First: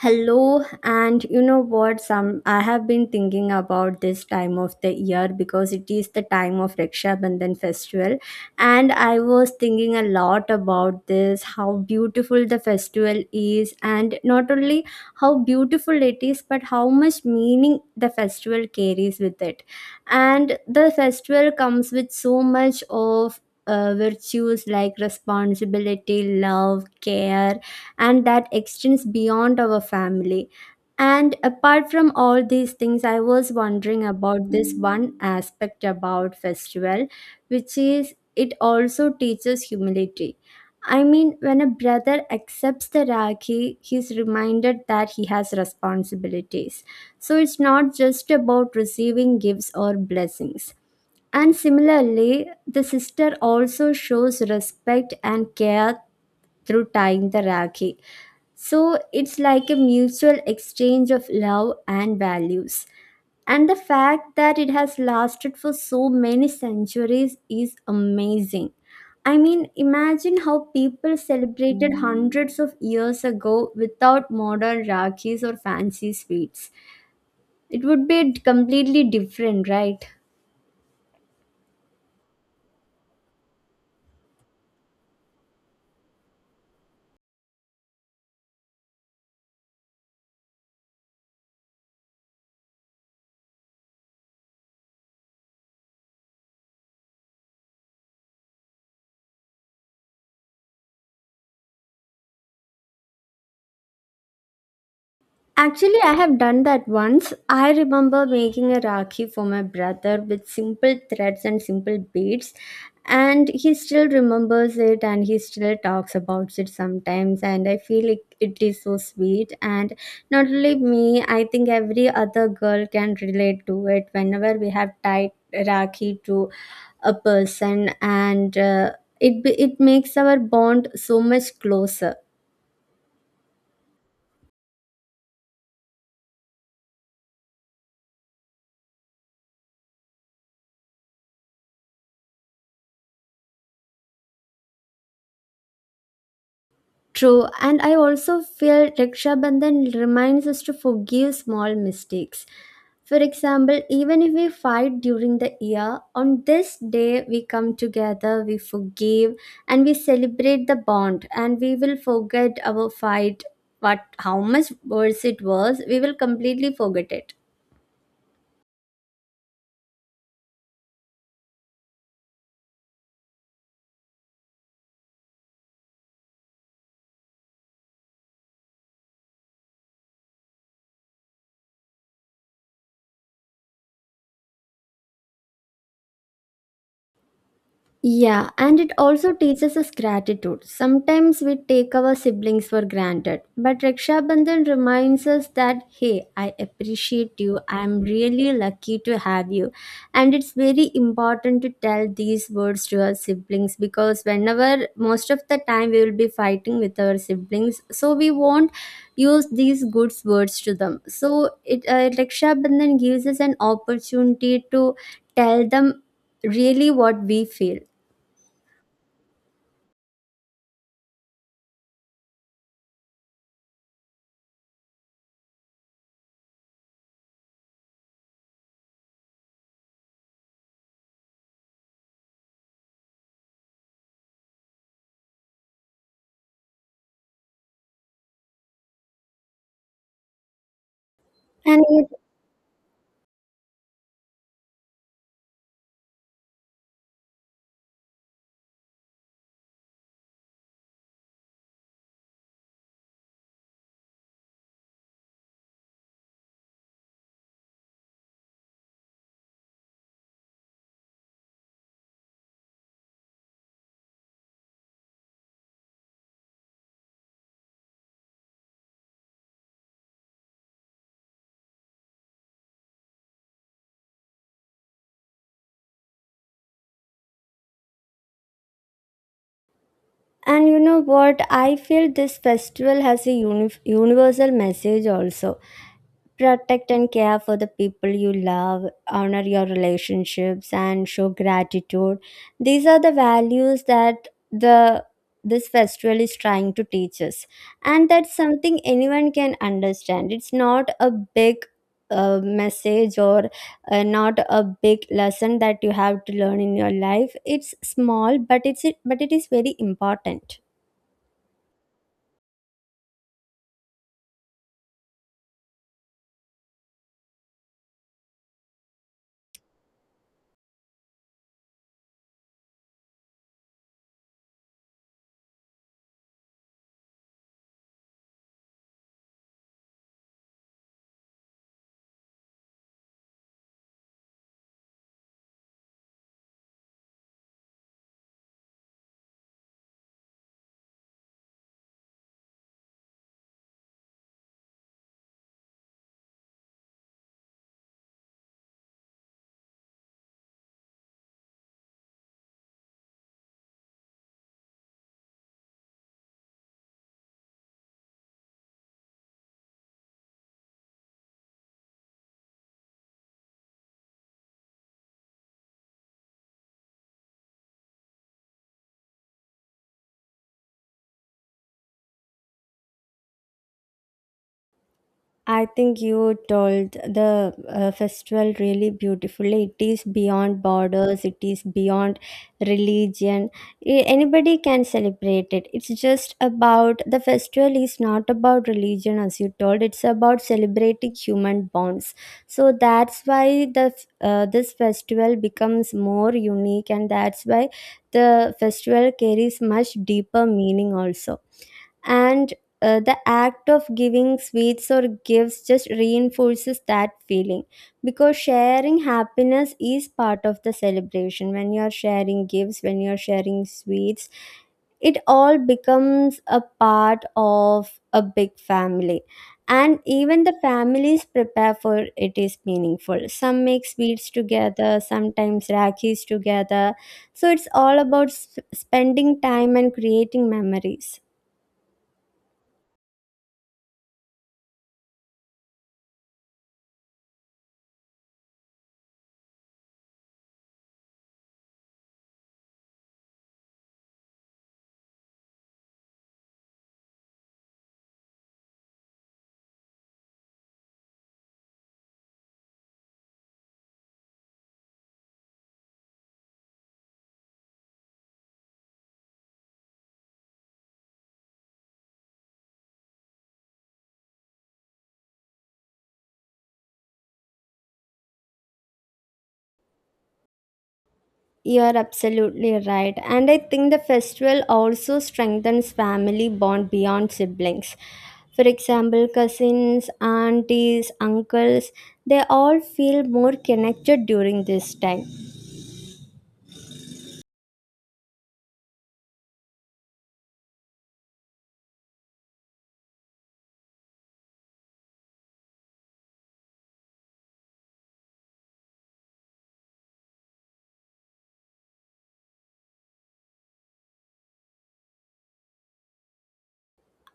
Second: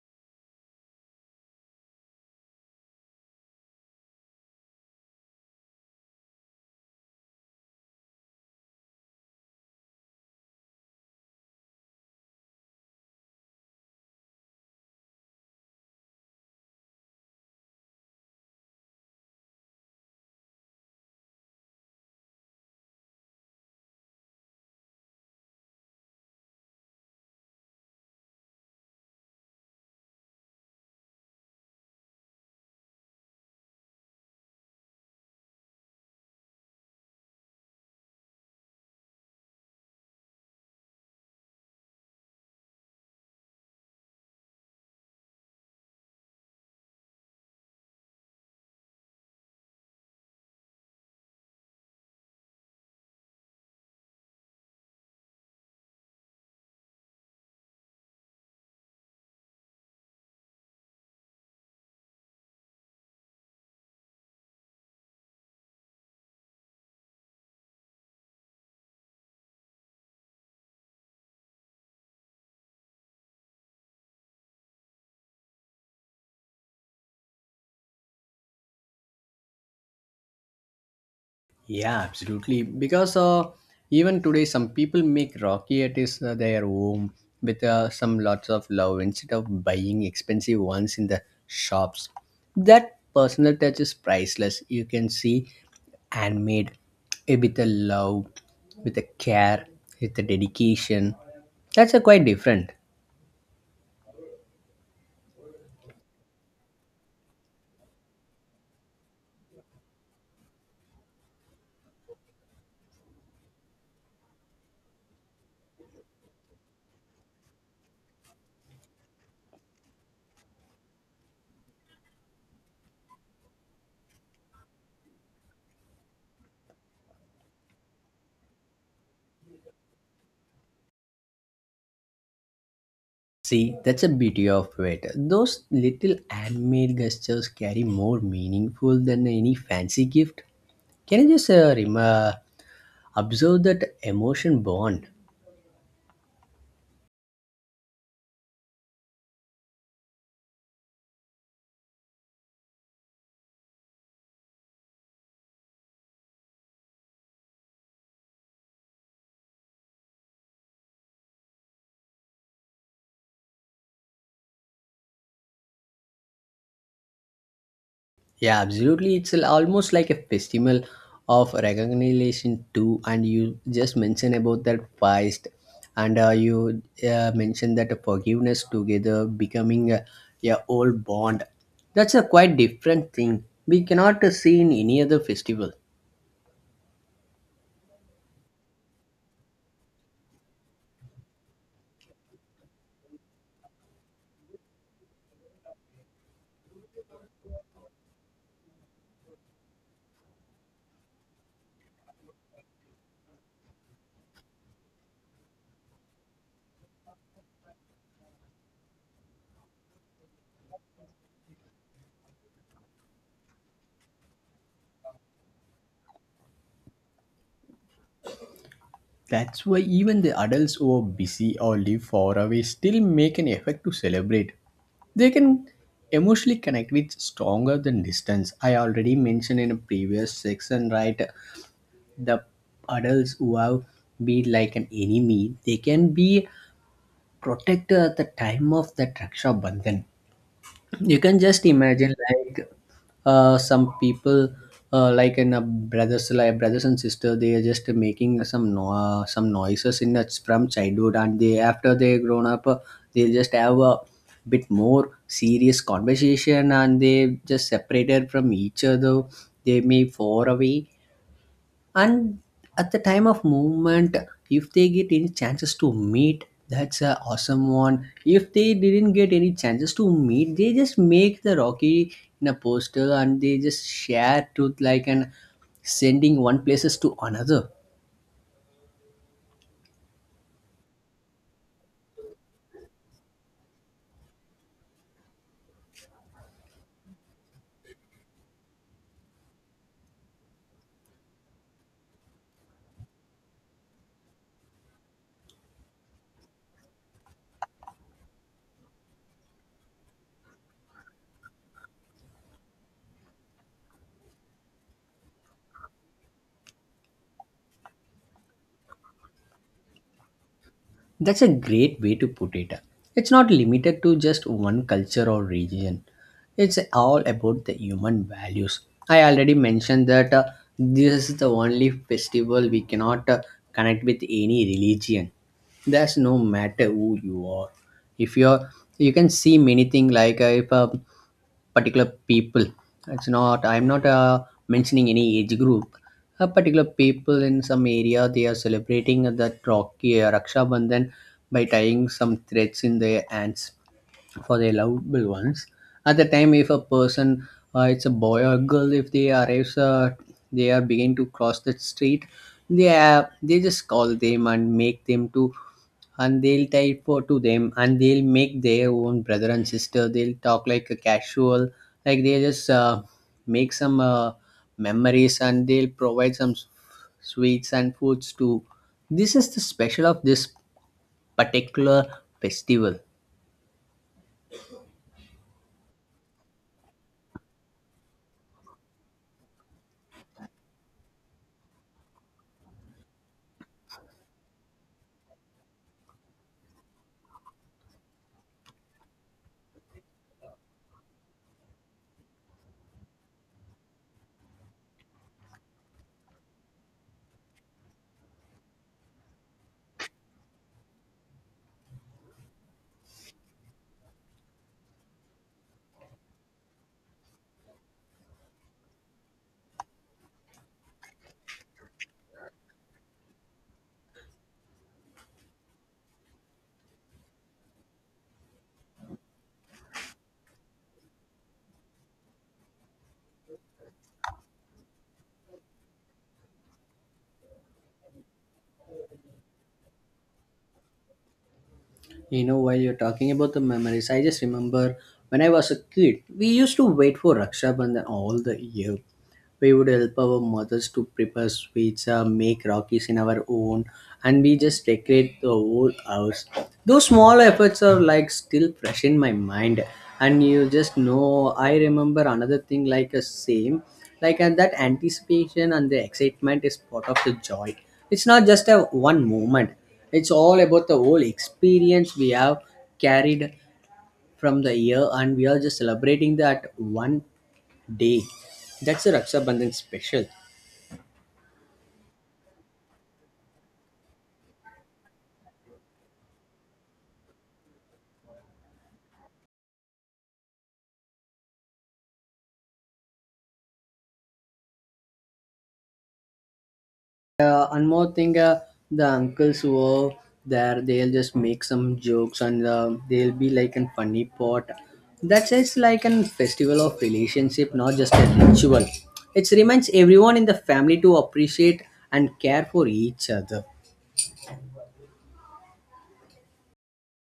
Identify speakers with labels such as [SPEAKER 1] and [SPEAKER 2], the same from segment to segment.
[SPEAKER 1] Hello, and you know what? Some I have been thinking about this time of the year because it is the time of Raksha Bandhan festival, and I was thinking a lot about this how beautiful the festival is, and not only how beautiful it is, but how much meaning the festival carries with it. And the festival comes with so much of virtues like responsibility, love, care, and that extends beyond our family. And apart from all these things, I was wondering about this one aspect about festival, which is it also teaches humility. I mean, when a brother accepts the Rakhi, he's reminded that he has responsibilities. So it's not just about receiving gifts or blessings. And similarly, the sister also shows respect and care through tying the Rakhi. So it's like a mutual exchange of love and values. And the fact that it has lasted for so many centuries is amazing. I mean, imagine how people celebrated hundreds of years ago without modern rakhis or fancy sweets. It would be completely different, right?
[SPEAKER 2] Yeah, absolutely. Because even today, some people make Rocky at their home with some lots of love instead of buying expensive ones in the shops. That personal touch is priceless. You can see handmade with a love, with a care, with a dedication. That's a quite different.
[SPEAKER 1] Actually, I have done that once. I remember making a rakhi for my brother with simple threads and simple beads, and he still remembers it and he still talks about it sometimes. And I feel it is so sweet. And not only me, I think every other girl can relate to it whenever we have tied rakhi to a person, and it makes our bond so much closer.
[SPEAKER 2] See, that's a beauty of it. Those little handmade gestures carry more meaningful than any fancy gift. Can you just observe that emotion bond?
[SPEAKER 1] True, and I also feel Raksha Bandhan reminds us to forgive small mistakes. For example, even if we fight during the year, on this day we come together, we forgive, and we celebrate the bond, and we will forget our fight. What, how much worse it was, we will completely forget it.
[SPEAKER 2] Yeah, absolutely. Almost like a festival of recognition too. And you just mentioned about that feast, and you mentioned that forgiveness together becoming a old bond. That's a quite different thing. We cannot see in any other festival.
[SPEAKER 1] Yeah, and it also teaches us gratitude. Sometimes we take our siblings for granted, but Raksha Bandhan reminds us that, hey, I appreciate you. I'm really lucky to have you. And it's very important to tell these words to our siblings because whenever most of the time we will be fighting with our siblings, so we won't use these good words to them. So it Raksha Bandhan gives us an opportunity to tell them really what we feel.
[SPEAKER 2] That's why even the adults who are busy or live far away still make an effort to celebrate. They can emotionally connect with stronger than distance. I already mentioned in a previous section, right? The adults who have been like an enemy, they can be protected at the time of that Raksha Bandhan. You can just
[SPEAKER 1] And you,
[SPEAKER 2] imagine like some people like in a brothers like brothers and sister they are just making some no- some noises in that's from childhood, and they after they grown up, they just have a bit more serious conversation and they just separated from each other. They may far away, and at the time of movement, if they get any chances to meet, that's a awesome one. If they didn't get any chances to meet, they just make the rocky in a poster and they just share truth like and sending one places to another.
[SPEAKER 1] and you know what? I feel this festival has a universal message also. Protect and care for the people you love, honor your relationships, and show gratitude. These are the values that the this festival is trying to teach us, and that's something anyone can understand. It's not a big message or not a big lesson that you have to learn in your life. It's small, but it is very important.
[SPEAKER 2] That's a great way to put it. It's not limited to just one culture or region. It's all about the human values. I already mentioned that this is the only festival we cannot connect with any religion. That's no matter who you are. If you're, you can see many things like if particular people, it's not, I'm not mentioning any age group, a particular people in some area they are celebrating that rocky, raksha bandhan, by tying some threads in their hands for their lovable ones. At the time if a person, it's a boy or girl, if they arrives, they are begin to cross the street, they just call them and make them to, and they'll type for to them and they'll make their own brother and sister. They'll talk like a casual, like they just make some memories, and they'll provide some sweets and foods too. This is the special of this particular festival.
[SPEAKER 1] I think you told the festival really beautifully. It is beyond borders, it is beyond religion. Anybody can celebrate it. It's just about the festival is not about religion, as you told. It's about celebrating human bonds. So that's why this festival becomes more unique, and that's why the festival carries much deeper meaning also. And the act of giving sweets or gifts just reinforces that feeling, because sharing happiness is part of the celebration. When you are sharing gifts, when you are sharing sweets, it all becomes a part of a big family. And even the families prepare for it is meaningful. Some make sweets together, sometimes rakis together. So it's all about spending time and creating memories.
[SPEAKER 2] You know, while you're talking about the memories, I just remember when I was a kid, we used to wait for Raksha Bandhan all the year. We would help our mothers to prepare sweets, make rakis in our own, and we just decorate the whole house. Those small efforts are like still fresh in my mind, and you just know. I remember another thing like a same, like and that anticipation and the excitement is part of the joy. It's not just a one moment. It's all about the whole experience we have carried from the year, and we are just celebrating that one day. That's a Raksha Bandhan special.
[SPEAKER 1] You are absolutely right. And I think the festival also strengthens family bond beyond siblings. For example, cousins, aunties, uncles, they all feel more connected during this time.
[SPEAKER 2] And more thing, the uncles who are there, they'll just make some jokes and they'll be like a funny pot. That's just like a festival of relationship, not just a ritual. It reminds everyone in the family to appreciate and care for each other.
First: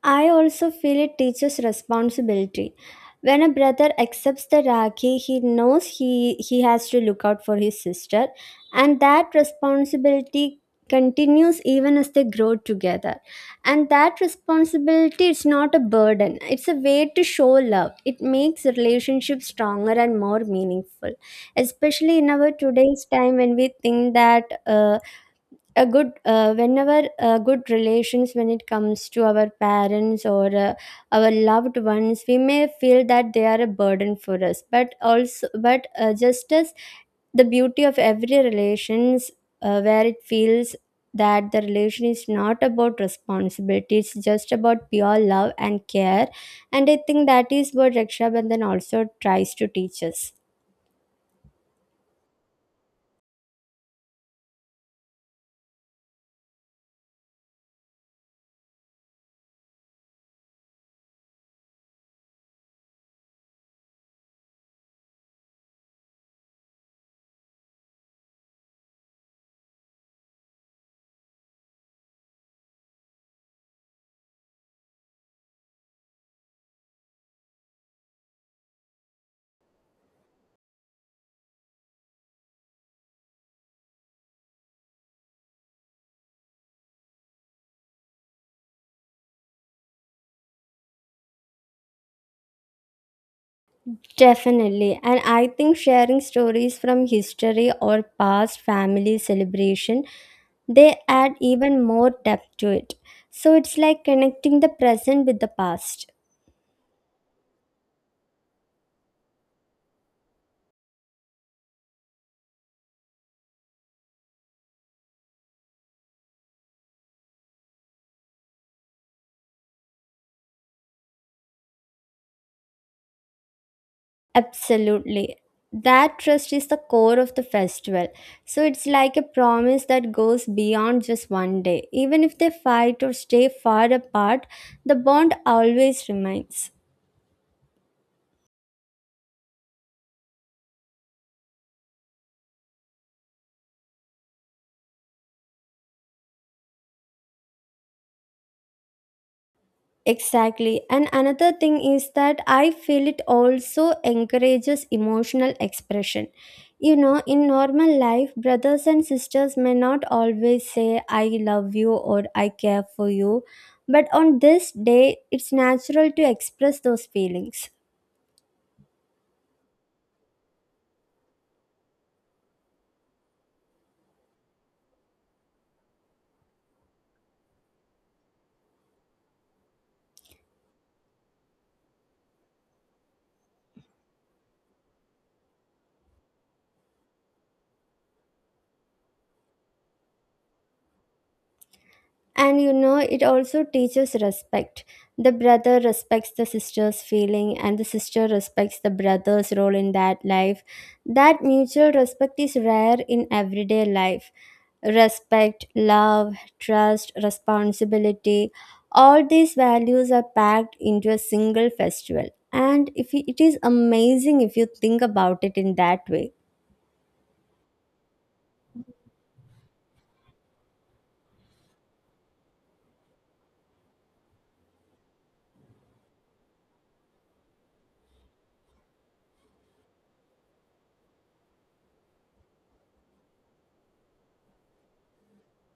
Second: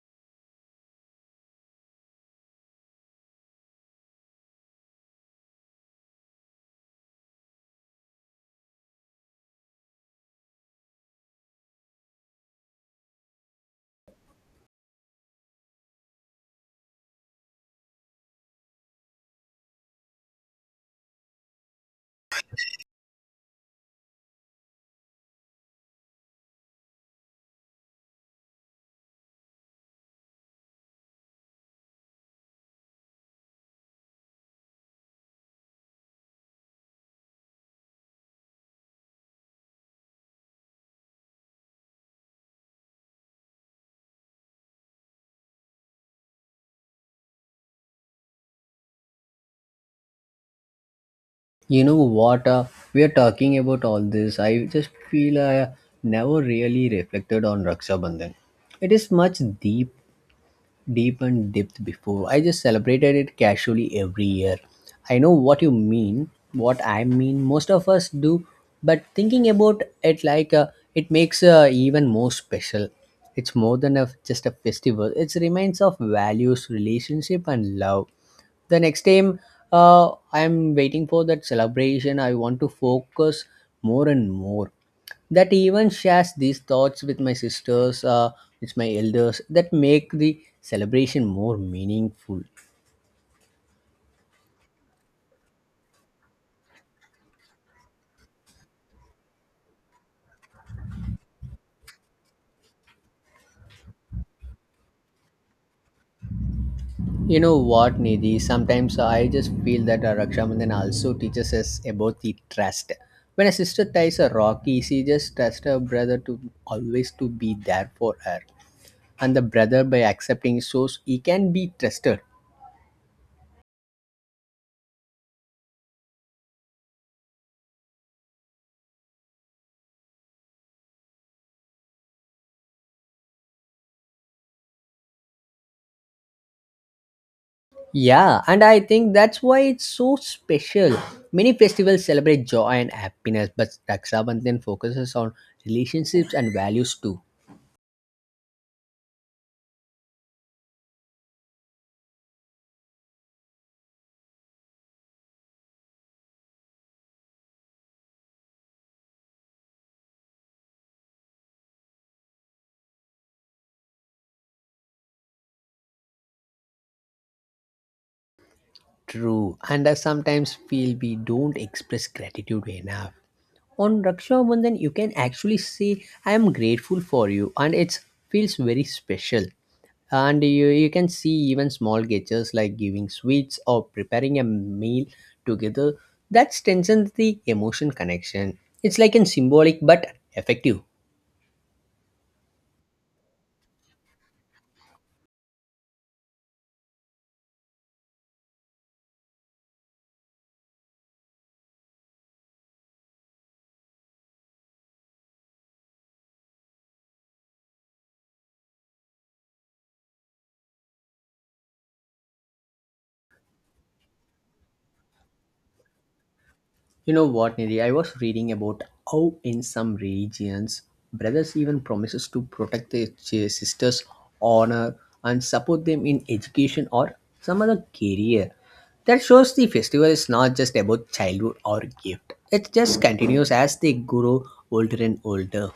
[SPEAKER 1] I also feel it teaches responsibility. When a brother accepts the Rakhi, he knows he has to look out for his sister, and that responsibility continues even as they grow together. And that responsibility is not a burden, it's a way to show love. It makes relationships stronger and more meaningful, especially in our today's time when we think that. A good whenever good relations when it comes to our parents or our loved ones, we may feel that they are a burden for us, but also but just as the beauty of every relations, where it feels that the relation is not about responsibility, it's just about pure love and care. And I think that is what Raksha Bandhan also tries to teach us.
[SPEAKER 2] You know what? We are talking about all this. I just feel I never really reflected on Raksha Bandhan. It is much deep, deep and depth before. I just celebrated it casually every year. I know what you mean, what I mean. Most of us do, but thinking about it like it makes even more special. It's more than just a festival. It reminds of values, relationship, and love the next time I'm waiting for that celebration. I want to focus more and more, that even shares these thoughts with my sisters, with my elders, that make the celebration more meaningful.
[SPEAKER 1] Definitely. And I think sharing stories from history or past family celebration, they add even more depth to it. So it's like connecting the present with the past.
[SPEAKER 2] You know what, Nidhi, sometimes I just feel that rakshamandhan also teaches us about the trust. When a sister ties a rocky, she just trusts her brother to always to be there for her, and the brother by accepting shows he can be trusted.
[SPEAKER 1] Absolutely. That trust is the core of the festival. So it's like a promise that goes beyond just one day. Even if they fight or stay far apart, the bond always remains.
[SPEAKER 2] Yeah, and I think that's why it's so special. Many festivals celebrate joy and happiness, but Raksha Bandhan focuses on relationships and values too.
[SPEAKER 1] Exactly. And another thing is that I feel it also encourages emotional expression. You know, in normal life, brothers and sisters may not always say, I love you or I care for you. But on this day, it's natural to express those feelings.
[SPEAKER 2] True, and I sometimes feel we don't express gratitude enough. On Raksha Bandhan, you can actually say, I am grateful for you, and it feels very special. And you can see even small gestures like giving sweets or preparing a meal together, that strengthens the emotion connection. It's like a symbolic but effective.
[SPEAKER 1] And you know, it also teaches respect. The brother respects the sister's feeling, and the sister respects the brother's role in that life. That mutual respect is rare in everyday life. Respect, love, trust, responsibility. All these values are packed into a single festival. And if you- it is amazing if you think about it in that way.
[SPEAKER 2] You know what, Nidhi? I was reading about how in some regions, brothers even promises to protect their sisters' honor and support them in education or some other career. That shows the festival is not just about childhood or gift. It just continues as they grow older and older.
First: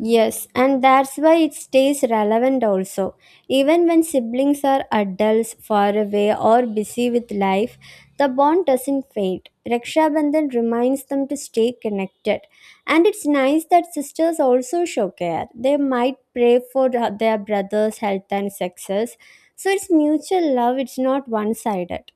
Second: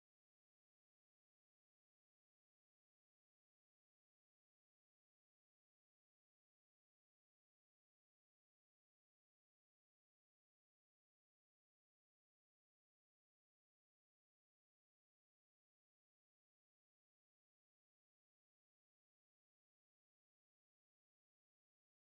[SPEAKER 1] Yes, and that's why it stays relevant also. Even when siblings are adults, far away, or busy with life, the bond doesn't fade. Raksha Bandhan reminds them to stay connected. And it's nice that sisters also show care. They might pray for their brother's health and success. So it's mutual love, it's not one sided.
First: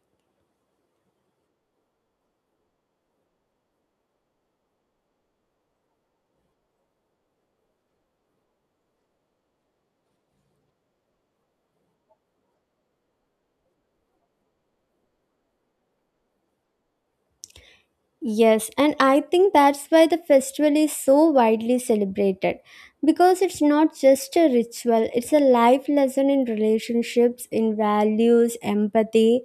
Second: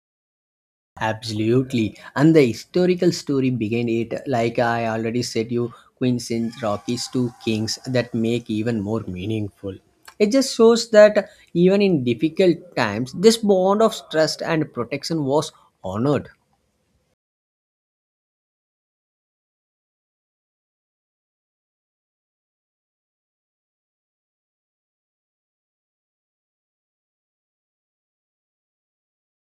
[SPEAKER 2] Absolutely. And the historical story behind it, like I already said you, Queens in Rockies to Kings, that make even more meaningful. It just shows that even in difficult times, this bond of trust and protection was honored.
[SPEAKER 1] Yes, and I think that's why the festival is so widely celebrated, because it's not just a ritual, it's a life lesson in relationships, in values, empathy.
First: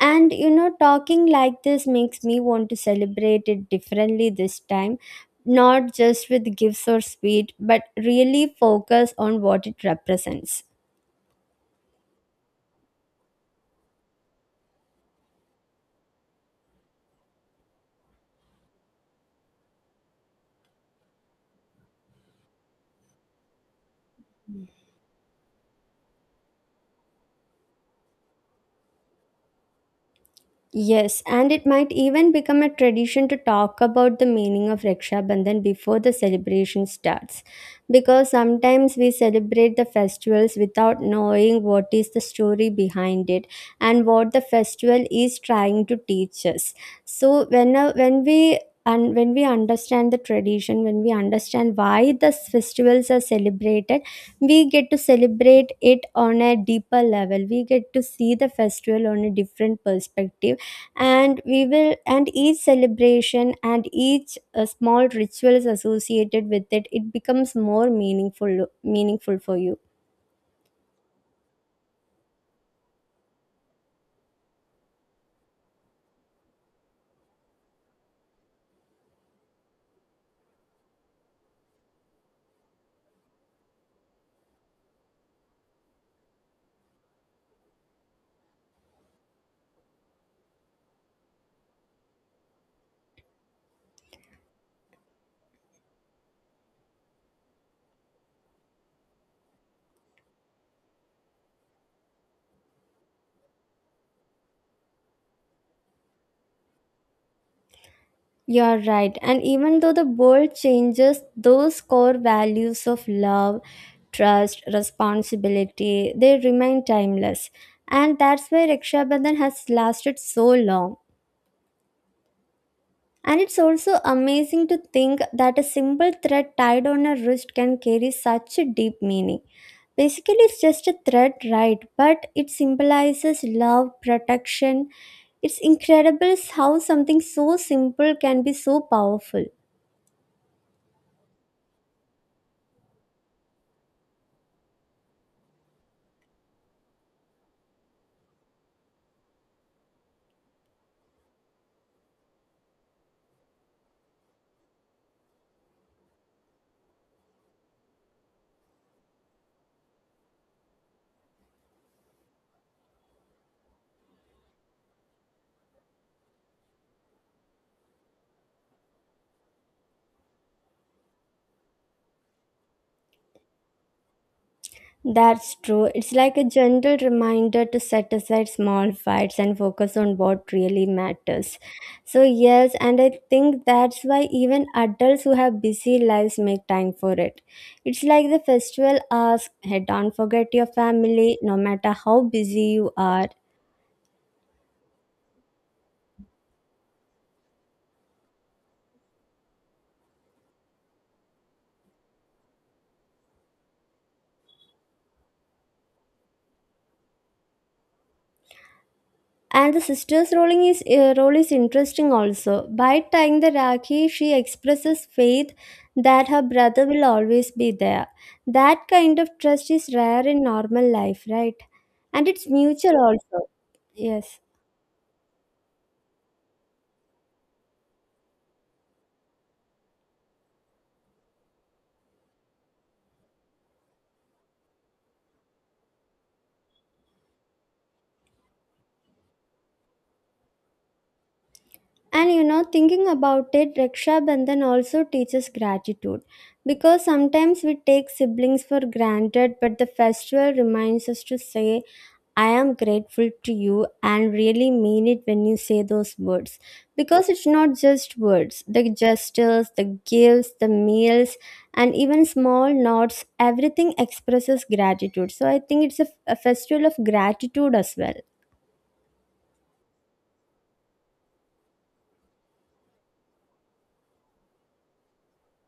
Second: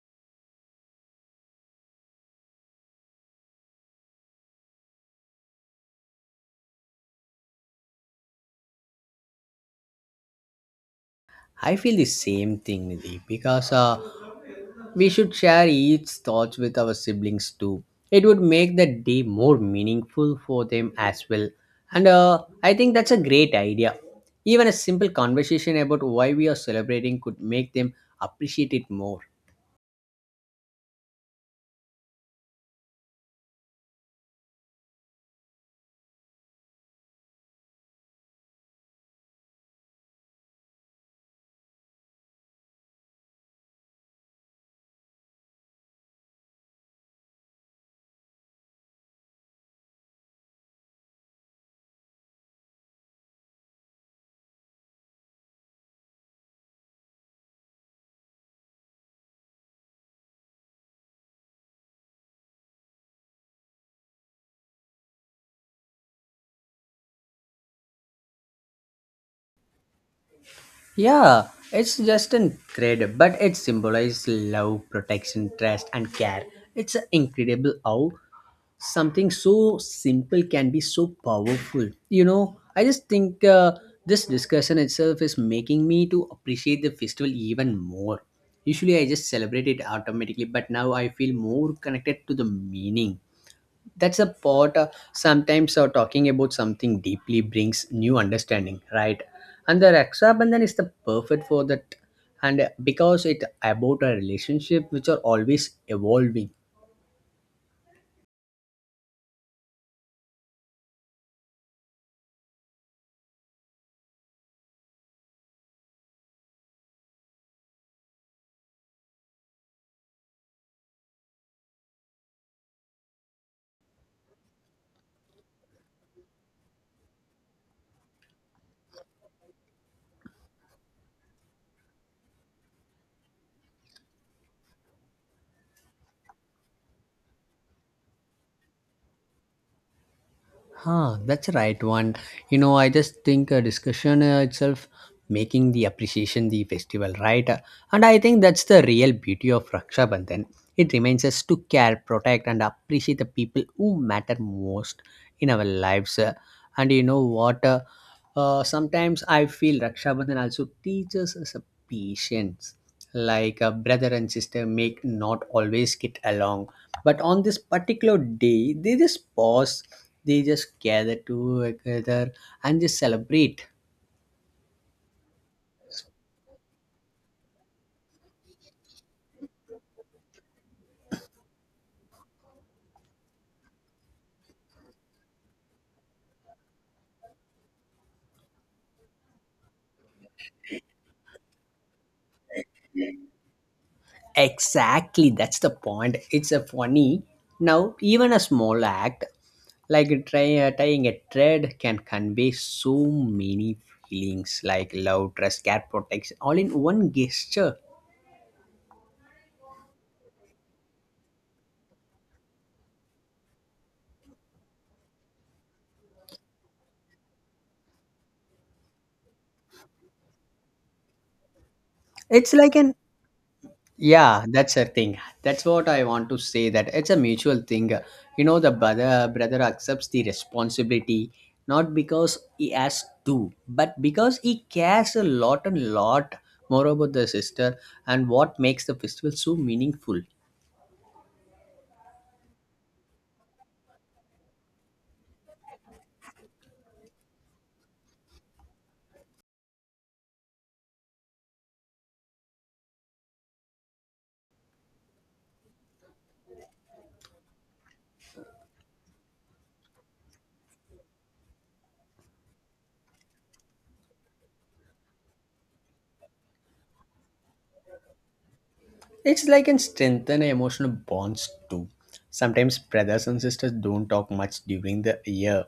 [SPEAKER 1] And you know, talking like this makes me want to celebrate it differently this time, not just with gifts or sweet, but really focus on what it represents.
[SPEAKER 2] I feel the same thing, Nidhi, because we should share each thoughts with our siblings too. It would make the day more meaningful for them as well. And I think that's a great idea. Even a simple conversation about why we are celebrating could make them appreciate it more.
[SPEAKER 1] Yes, and it might even become a tradition to talk about the meaning of Raksha Bandhan before the celebration starts. Because sometimes we celebrate the festivals without knowing what is the story behind it and what the festival is trying to teach us. So when we and when we understand the tradition, when we understand why the festivals are celebrated, we get to celebrate it on a deeper level. We get to see the festival on a different perspective, and we will and each celebration and each small rituals associated with it, it becomes more meaningful meaningful for you.
[SPEAKER 2] Yeah, it's just an thread, but it symbolizes love, protection, trust, and care. It's incredible how something so simple can be so powerful. You know, I just think this discussion itself is making me to appreciate the festival even more. Usually I just celebrate it automatically, but now I feel more connected to the meaning. That's a part, sometimes talking about something deeply brings new understanding, right? And the raksha bandhan is the perfect for that. And because it about a relationship which are always evolving.
[SPEAKER 1] You're right, and even though the world changes, those core values of love, trust, responsibility, they remain timeless. And that's why Raksha Bandhan has lasted so long. And it's also amazing to think that a simple thread tied on a wrist can carry such a deep meaning. Basically, it's just a thread, right? But it symbolizes love, protection. It's incredible how something so simple can be so powerful.
[SPEAKER 2] Huh, that's right one. You know, I just think discussion itself making the appreciation the festival, right? And I think that's the real beauty of Raksha Bandhan. It reminds us to care, protect, and appreciate the people who matter most in our lives. And you know what? Sometimes I feel Raksha Bandhan also teaches us patience, like a brother and sister may not always get along, but on this particular day they just pause, they just gather together, and just celebrate.
[SPEAKER 1] That's true. It's like a gentle reminder to set aside small fights and focus on what really matters. So, yes, and I think that's why even adults who have busy lives make time for it. It's like the festival asks, hey, don't forget your family, no matter how busy you are.
[SPEAKER 2] Exactly, that's the point. It's a funny now, even a small act, like tying a thread, can convey so many feelings like love, trust, care, protection, all in one gesture.
[SPEAKER 1] And the sister's role is interesting also. By tying the Rakhi, she expresses faith that her brother will always be there. That kind of trust is rare in normal life, right? And it's
[SPEAKER 2] It's like an.
[SPEAKER 1] mutual also. Yes.
[SPEAKER 2] Yeah, that's a thing. That's what I want to say. That it's a mutual thing. You know, the brother accepts the responsibility not because he has to, but because he cares a lot and lot more about the sister, and what makes the festival so meaningful.
[SPEAKER 1] And you know, thinking about it, Raksha Bandhan also teaches gratitude, because sometimes we take siblings for granted, but the festival reminds us to say I am grateful to you and really mean it when you say those words. Because it's not just words, the gestures, the gifts, the meals, and even small nods, everything expresses gratitude. So I think it's a festival of gratitude as well.
[SPEAKER 2] It's like and strengthen emotional bonds too. Sometimes brothers and sisters don't talk much during the year,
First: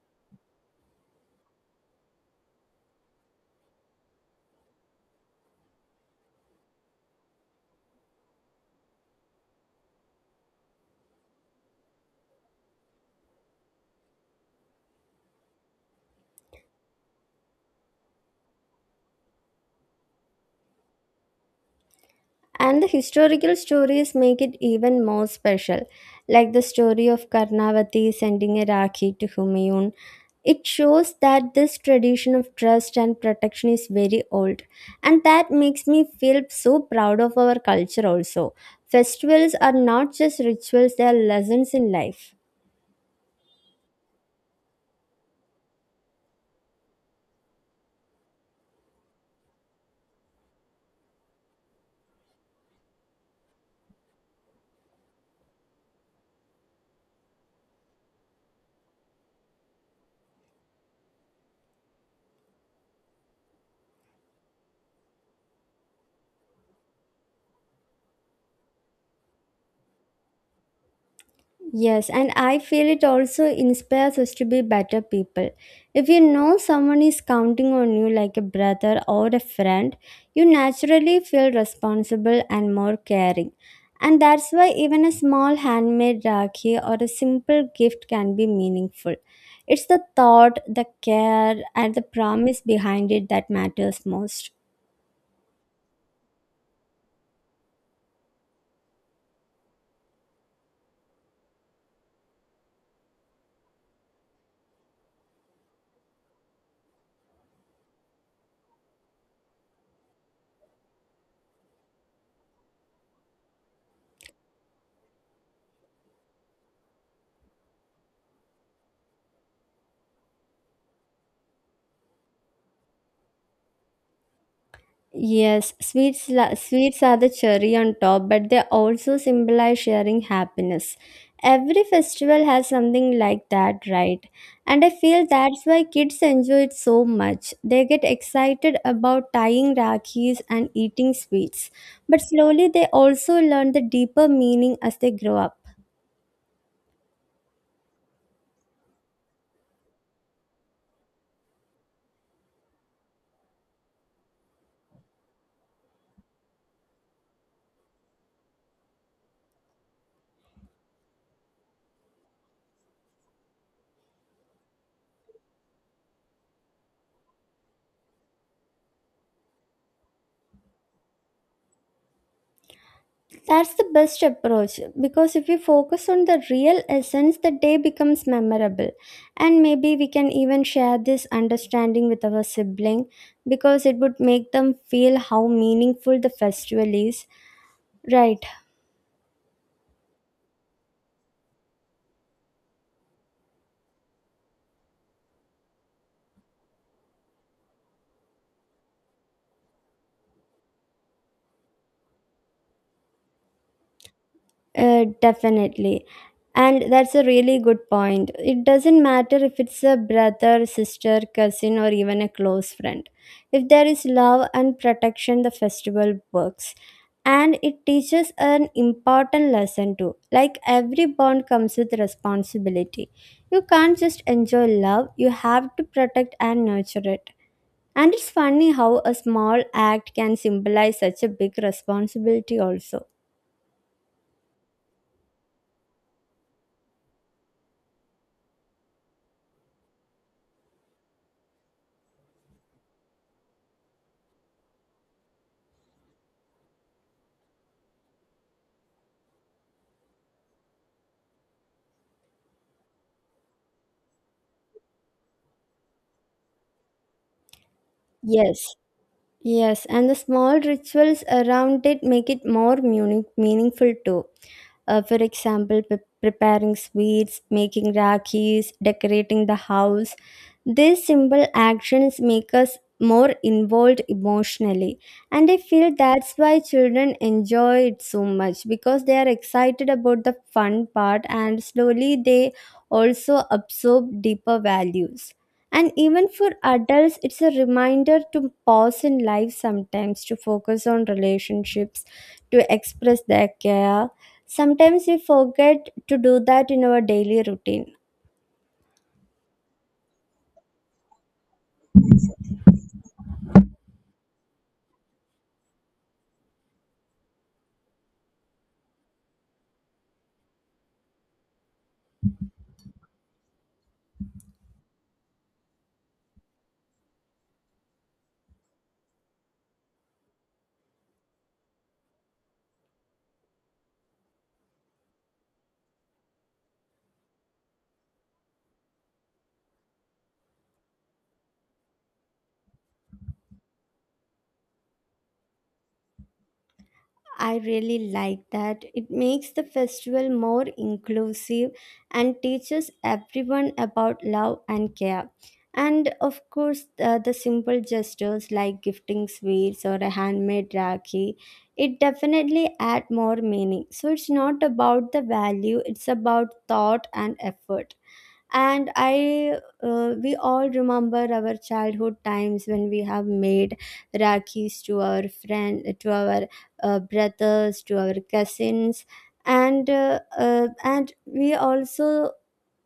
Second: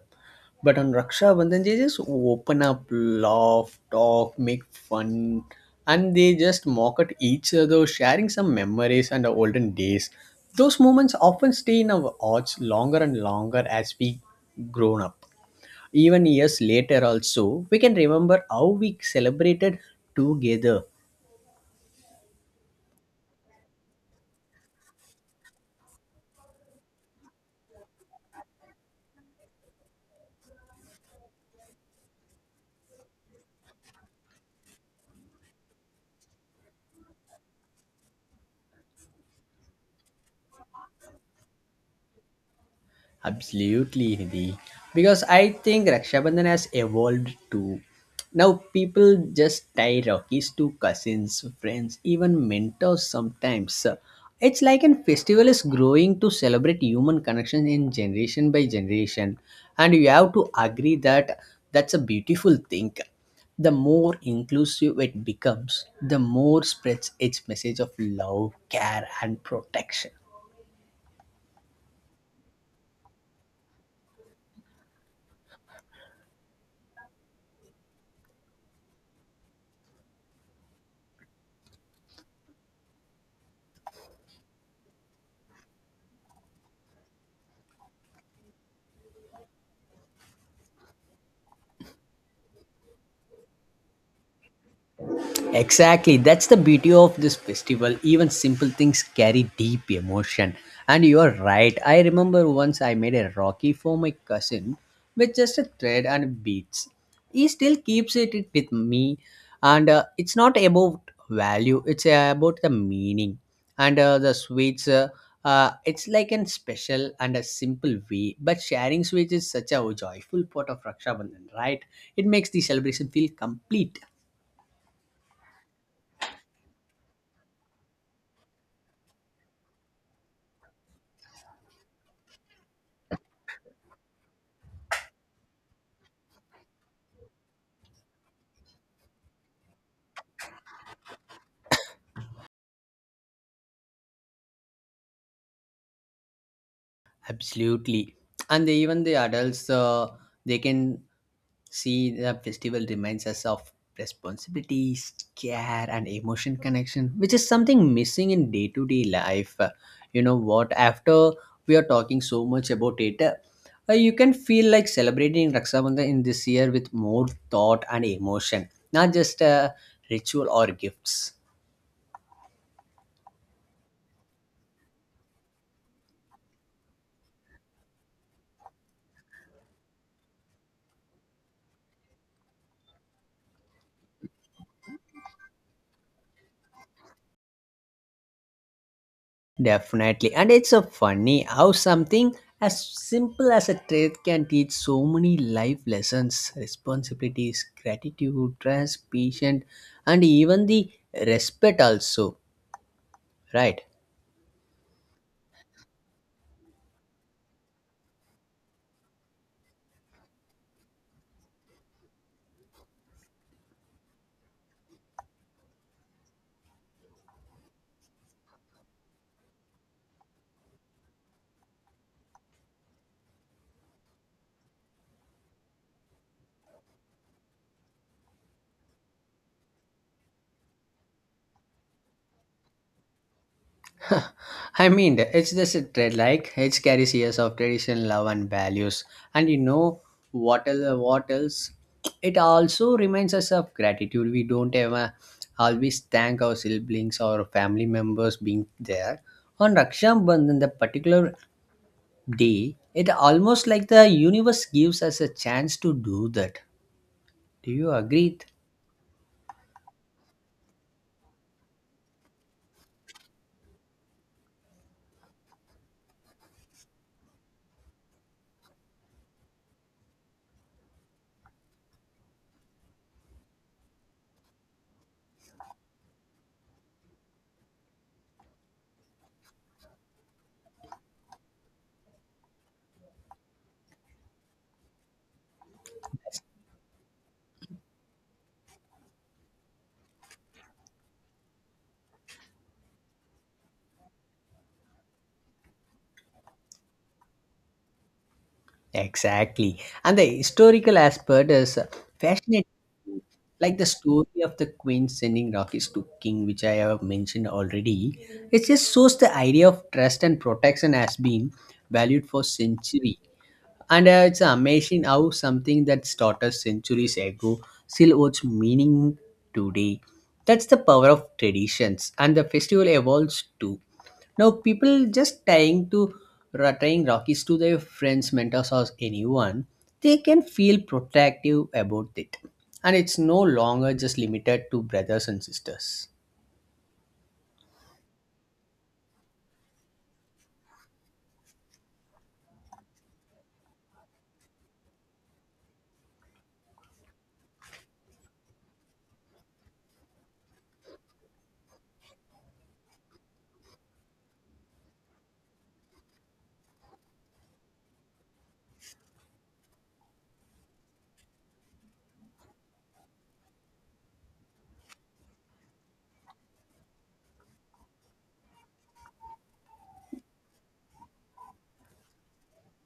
[SPEAKER 2] but on Raksha Bandhan they just open up, laugh, talk, make fun, and they just mock at each other, sharing some memories and the olden days. Those moments often stay in our hearts longer and longer as we grown up. Even years later, also we can remember how we celebrated together.
[SPEAKER 1] And the historical stories make it even more special, like the story of Karnavati sending a Rakhi to Humayun. It shows that this tradition of trust and protection is very old, and that makes me feel so proud of our culture also. Festivals are not just rituals, they are lessons in life.
[SPEAKER 2] Absolutely, Nidhi. Because I think Raksha Bandhan has evolved too. Now people just tie rakis to cousins, friends, even mentors sometimes. It's like an festival is growing to celebrate human connection in generation by generation. And you have to agree that that's a beautiful thing. The more inclusive it becomes, the more spreads its message of love, care, and protection.
[SPEAKER 1] Yes, and I feel it also inspires us to be better people. If you know someone is counting on you like a brother or a friend, you naturally feel responsible and more caring. And that's why even a small handmade rakhi or a simple gift can be meaningful. It's the thought, the care, and the promise behind it that matters most.
[SPEAKER 2] Exactly, that's the beauty of this festival. Even simple things carry deep emotion. And you're right, I remember once I made a Rocky for my cousin with just a thread and beads. He still keeps it with me, and it's not about value, it's about the meaning. And uh, the sweets, it's like an special and a simple way, but sharing sweets is such a joyful part of Raksha Bandhan, right? It makes the celebration feel complete.
[SPEAKER 1] Yes, sweets are the cherry on top, but they also symbolize sharing happiness. Every festival has something like that, right? And I feel that's why kids enjoy it so much. They get excited about tying rakhis and eating sweets. But slowly they also learn the deeper meaning as they grow up.
[SPEAKER 2] Absolutely. And they, even the adults, they can see the festival reminds us of responsibilities, care, and emotion connection, which is something missing in day to day life. You know what? After we are talking so much about it, you can feel like celebrating Raksha Bandhan in this year with more thought and emotion, not just a ritual or gifts.
[SPEAKER 1] That's the best approach because if we focus on the real essence, the day becomes memorable. And maybe we can even share this understanding with our sibling because it would make them feel how meaningful the festival is. Right.
[SPEAKER 2] Definitely. And it's so funny how something as simple as a trade can teach so many life lessons, responsibilities, gratitude, trust, patience, and even the respect also, right?
[SPEAKER 1] Definitely. And that's a really good point. It doesn't matter if it's a brother, sister, cousin, or even a close friend. If there is love and protection, the festival works. And it teaches an important lesson too, like every bond comes with responsibility. You can't just enjoy love, you have to protect and nurture it. And it's funny how a small act can symbolize such a big responsibility, also.
[SPEAKER 2] I mean, it's just a trade. Like it carries years of tradition, love, and values. And you know what else? What else? It also reminds us of gratitude. We don't ever always thank our siblings or family members being there. On Raksha Bandhan, the particular day, it almost like the universe gives us a chance to do that. Do you agree?
[SPEAKER 1] Yes. Yes, and the small rituals around it make it more meaningful too. For example, preparing sweets, making rakhis, decorating the house. These simple actions make us more involved emotionally. And I feel that's why children enjoy it so much because they are excited about the fun part, and slowly they also absorb deeper values. And even for adults, it's a reminder to pause in life sometimes, to focus on relationships, to express their care. Sometimes we forget to do that in our daily routine.
[SPEAKER 2] Exactly. And the historical aspect is fascinating. Like the story of the queen sending rockets to king, which I have mentioned already. It just shows the idea of trust and protection has been valued for centuries. And it's amazing how something that started centuries ago still holds meaning today. That's the power of traditions, and the festival evolves too. Now, people just tying Rockies to their friends, mentors, or anyone, they can feel protective about it, and it's no longer just limited to brothers and sisters.
[SPEAKER 1] I really like that. It makes the festival more inclusive and teaches everyone about love and care. And of course, the simple gestures like gifting sweets or a handmade rakhi, it definitely add more meaning. So it's not about the value, it's about thought and effort. And I we all remember our childhood times when we have made rakhis to our friend, to our brothers, to our cousins. And and we also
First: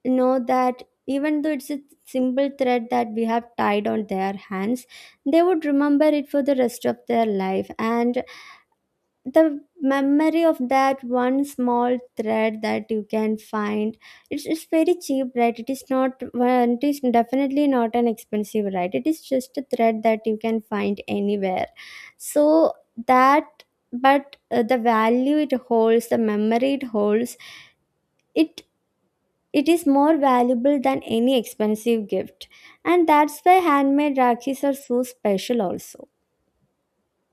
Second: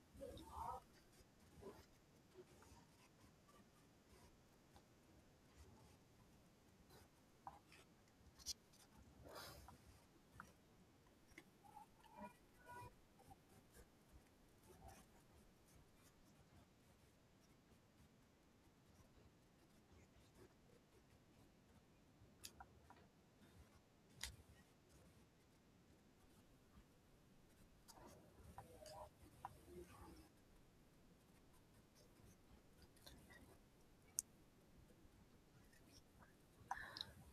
[SPEAKER 1] know that even though it's a simple thread that we have tied on their hands, they would remember it for the rest of their life. And the memory of that one small thread that you can find, it's very cheap, right? It is not, well, it is definitely not an expensive, right? It is just a thread that you can find anywhere. So that, but the value it holds, the memory it holds, it it is more valuable than any expensive gift. And that's why handmade rakhis are so special also.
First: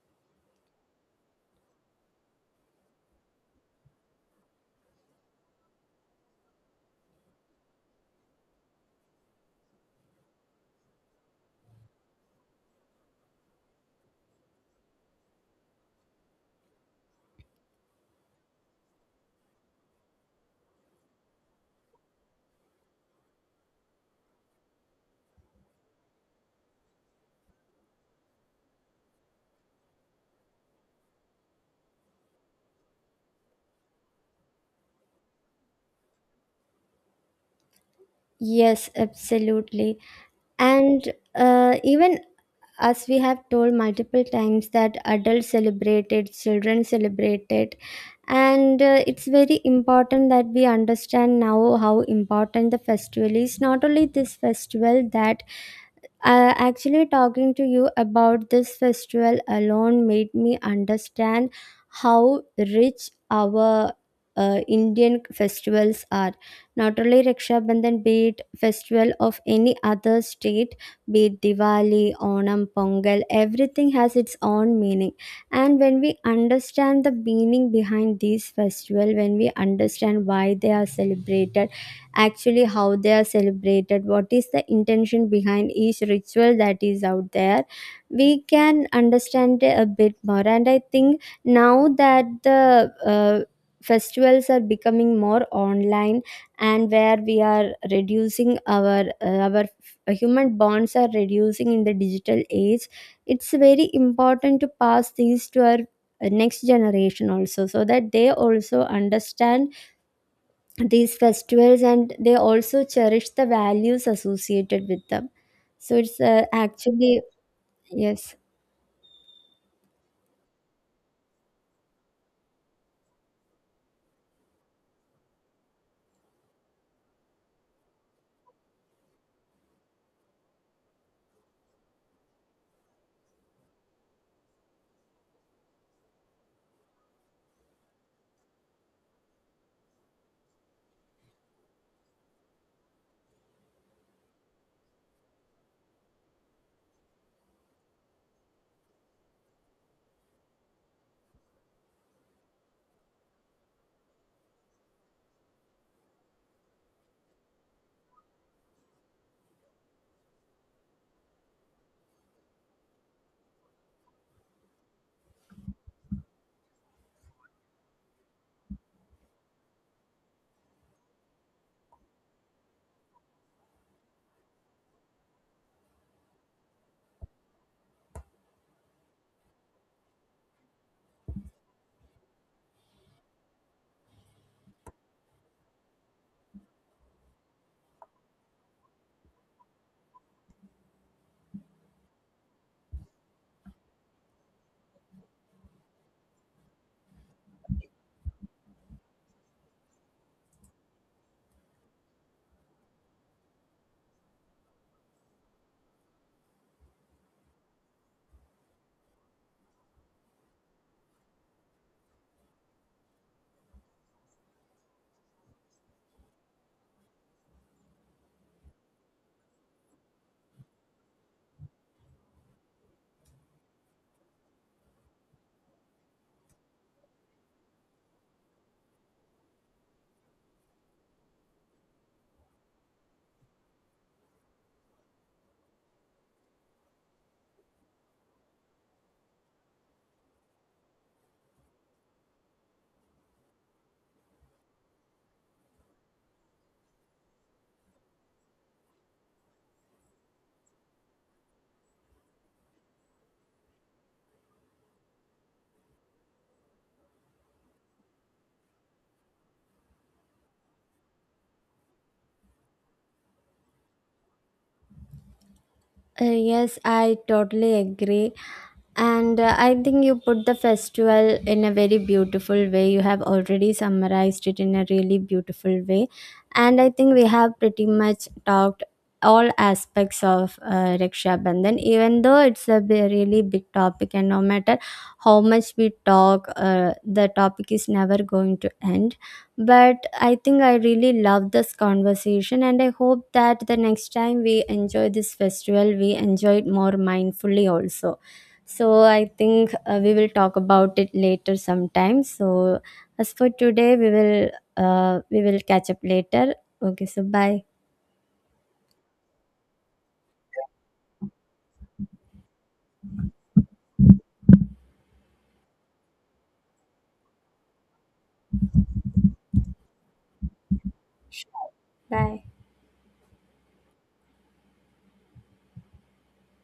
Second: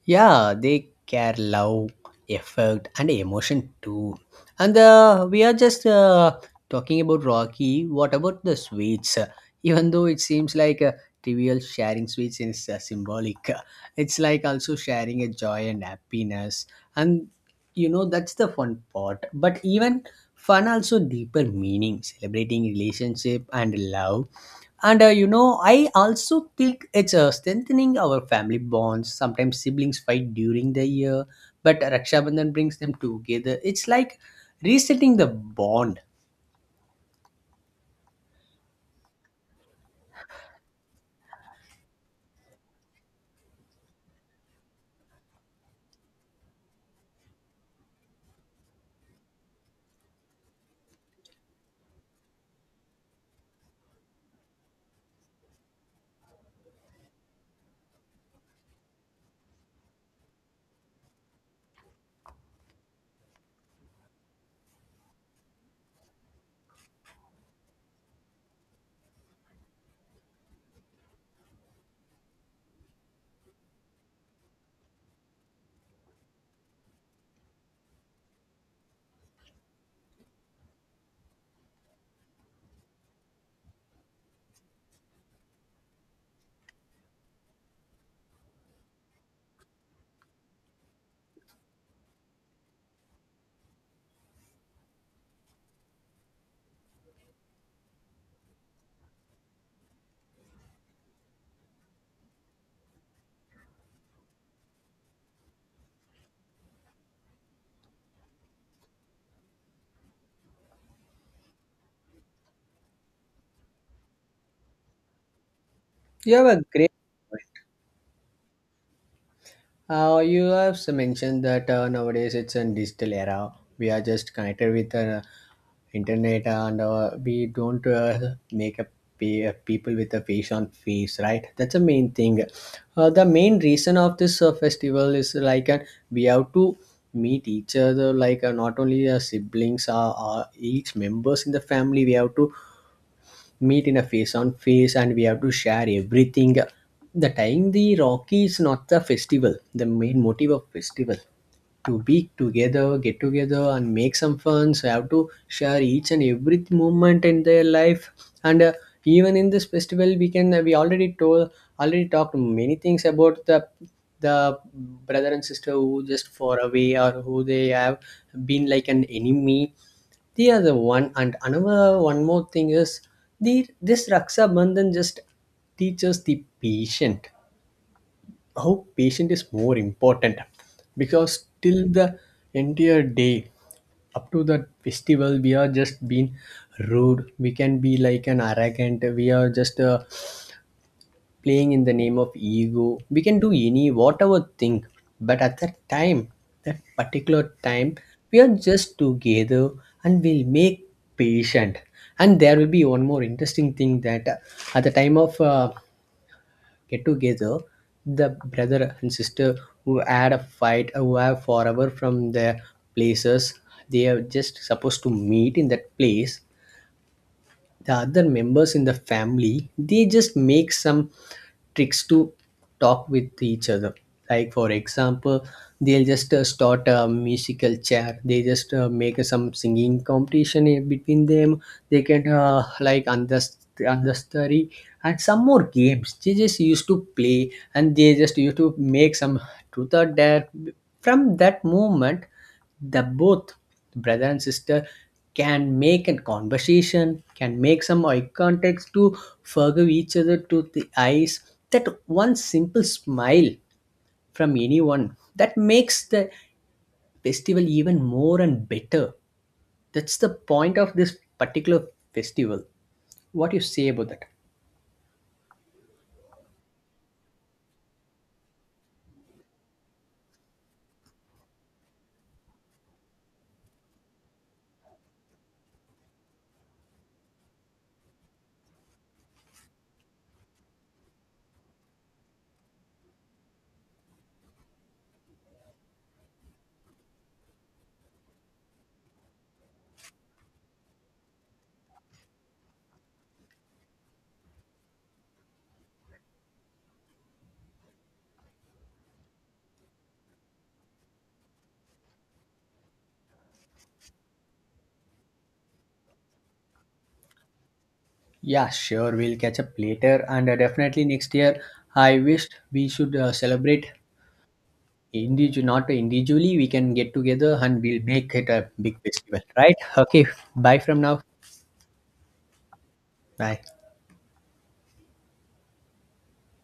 [SPEAKER 2] Yeah, they care, love, effort, and emotion too. And we are just talking about rocky. What about the sweets? Even though it seems like trivial, sharing sweets is symbolic. It's like also sharing a joy and happiness. And you know that's the fun part, but even fun also deeper meaning, celebrating relationship and love. And you know, I also think it's strengthening our family bonds. Sometimes siblings fight during the year, but Raksha Bandhan brings them together. It's like resetting the bond.
[SPEAKER 1] Yes, absolutely. And even as we have told multiple times that adults celebrate it, children celebrate it. And it's very important that we understand now how important the festival is. Not only this festival, that actually, talking to you about this festival alone made me understand how rich our Indian festivals are. Not only Raksha Bandhan, be it festival of any other state, be it Diwali, Onam, Pongal, everything has its own meaning. And when we understand the meaning behind these festivals, when we understand why they are celebrated, actually how they are celebrated, what is the intention behind each ritual that is out there, we can understand a bit more. And I think now that the festivals are becoming more online, and where we are reducing our human bonds are reducing in the digital age, it's very important to pass these to our next generation also, so that they also understand these festivals and they also cherish the values associated with them. So it's
[SPEAKER 2] You
[SPEAKER 1] uh,
[SPEAKER 2] have a great.
[SPEAKER 1] actually yes.
[SPEAKER 2] You have mentioned that nowadays it's a digital era. We are just connected with the internet, and we don't make a people with a face on face, right? That's the main thing. The main reason of this festival is like we have to meet each other, like not only siblings, each members in the family, we have to meet in a face on face, and we have to share everything. The time the rocky is not the festival, the main motive of festival to be together, get together, and make some fun. So I have to share each and every moment in their life. And even in this festival, we can we already told already talked many things about the brother and sister who just far away, or who they have been like an enemy. They are the one, and another one more thing is the this raksha bandhan just teaches the patient, how patient is more important, because till the entire day, up to the festival, we are just being rude. We can be like an arrogant, we are just playing in the name of ego, we can do any whatever thing, but at that time, that particular time, we are just together, and we'll make patient. And there will be one more interesting thing that at the time of get together, the brother and sister who had a fight, who are forever from their places, they are just supposed to meet in that place. The other members in the family, they just make some tricks to talk with each other. Like for example, they'll just start a musical chair. They just make some singing competition in between them. They can like understudy and some more games. They just used to play, and they just used to make some truth or dare. From that moment, the both brother and sister can make a conversation, can make some eye contacts to forgive each other to the eyes. That one simple smile from anyone that makes the festival even more and better. That's the point of this particular festival. What you say about that?
[SPEAKER 1] Yes, I totally agree. And I think you put the festival in a very beautiful way. You have already summarized it in a really beautiful way. And I think we have pretty much talked all aspects of Raksha Bandhan, even though it's a really big topic, and no matter how much we talk, the topic is never going to end. But I think I really love this conversation, and I hope that the next time we enjoy this festival, we enjoy it more mindfully also. So I think we will talk about it later sometime. So as for today, we will catch up later. Okay, so bye.
[SPEAKER 2] Yeah, sure, we'll catch up later. And definitely next year, I wished we should celebrate individual, not individually, we can get together, and we'll make it a big festival, right? Okay, bye from now.
[SPEAKER 1] Sure. Bye.
[SPEAKER 2] Bye.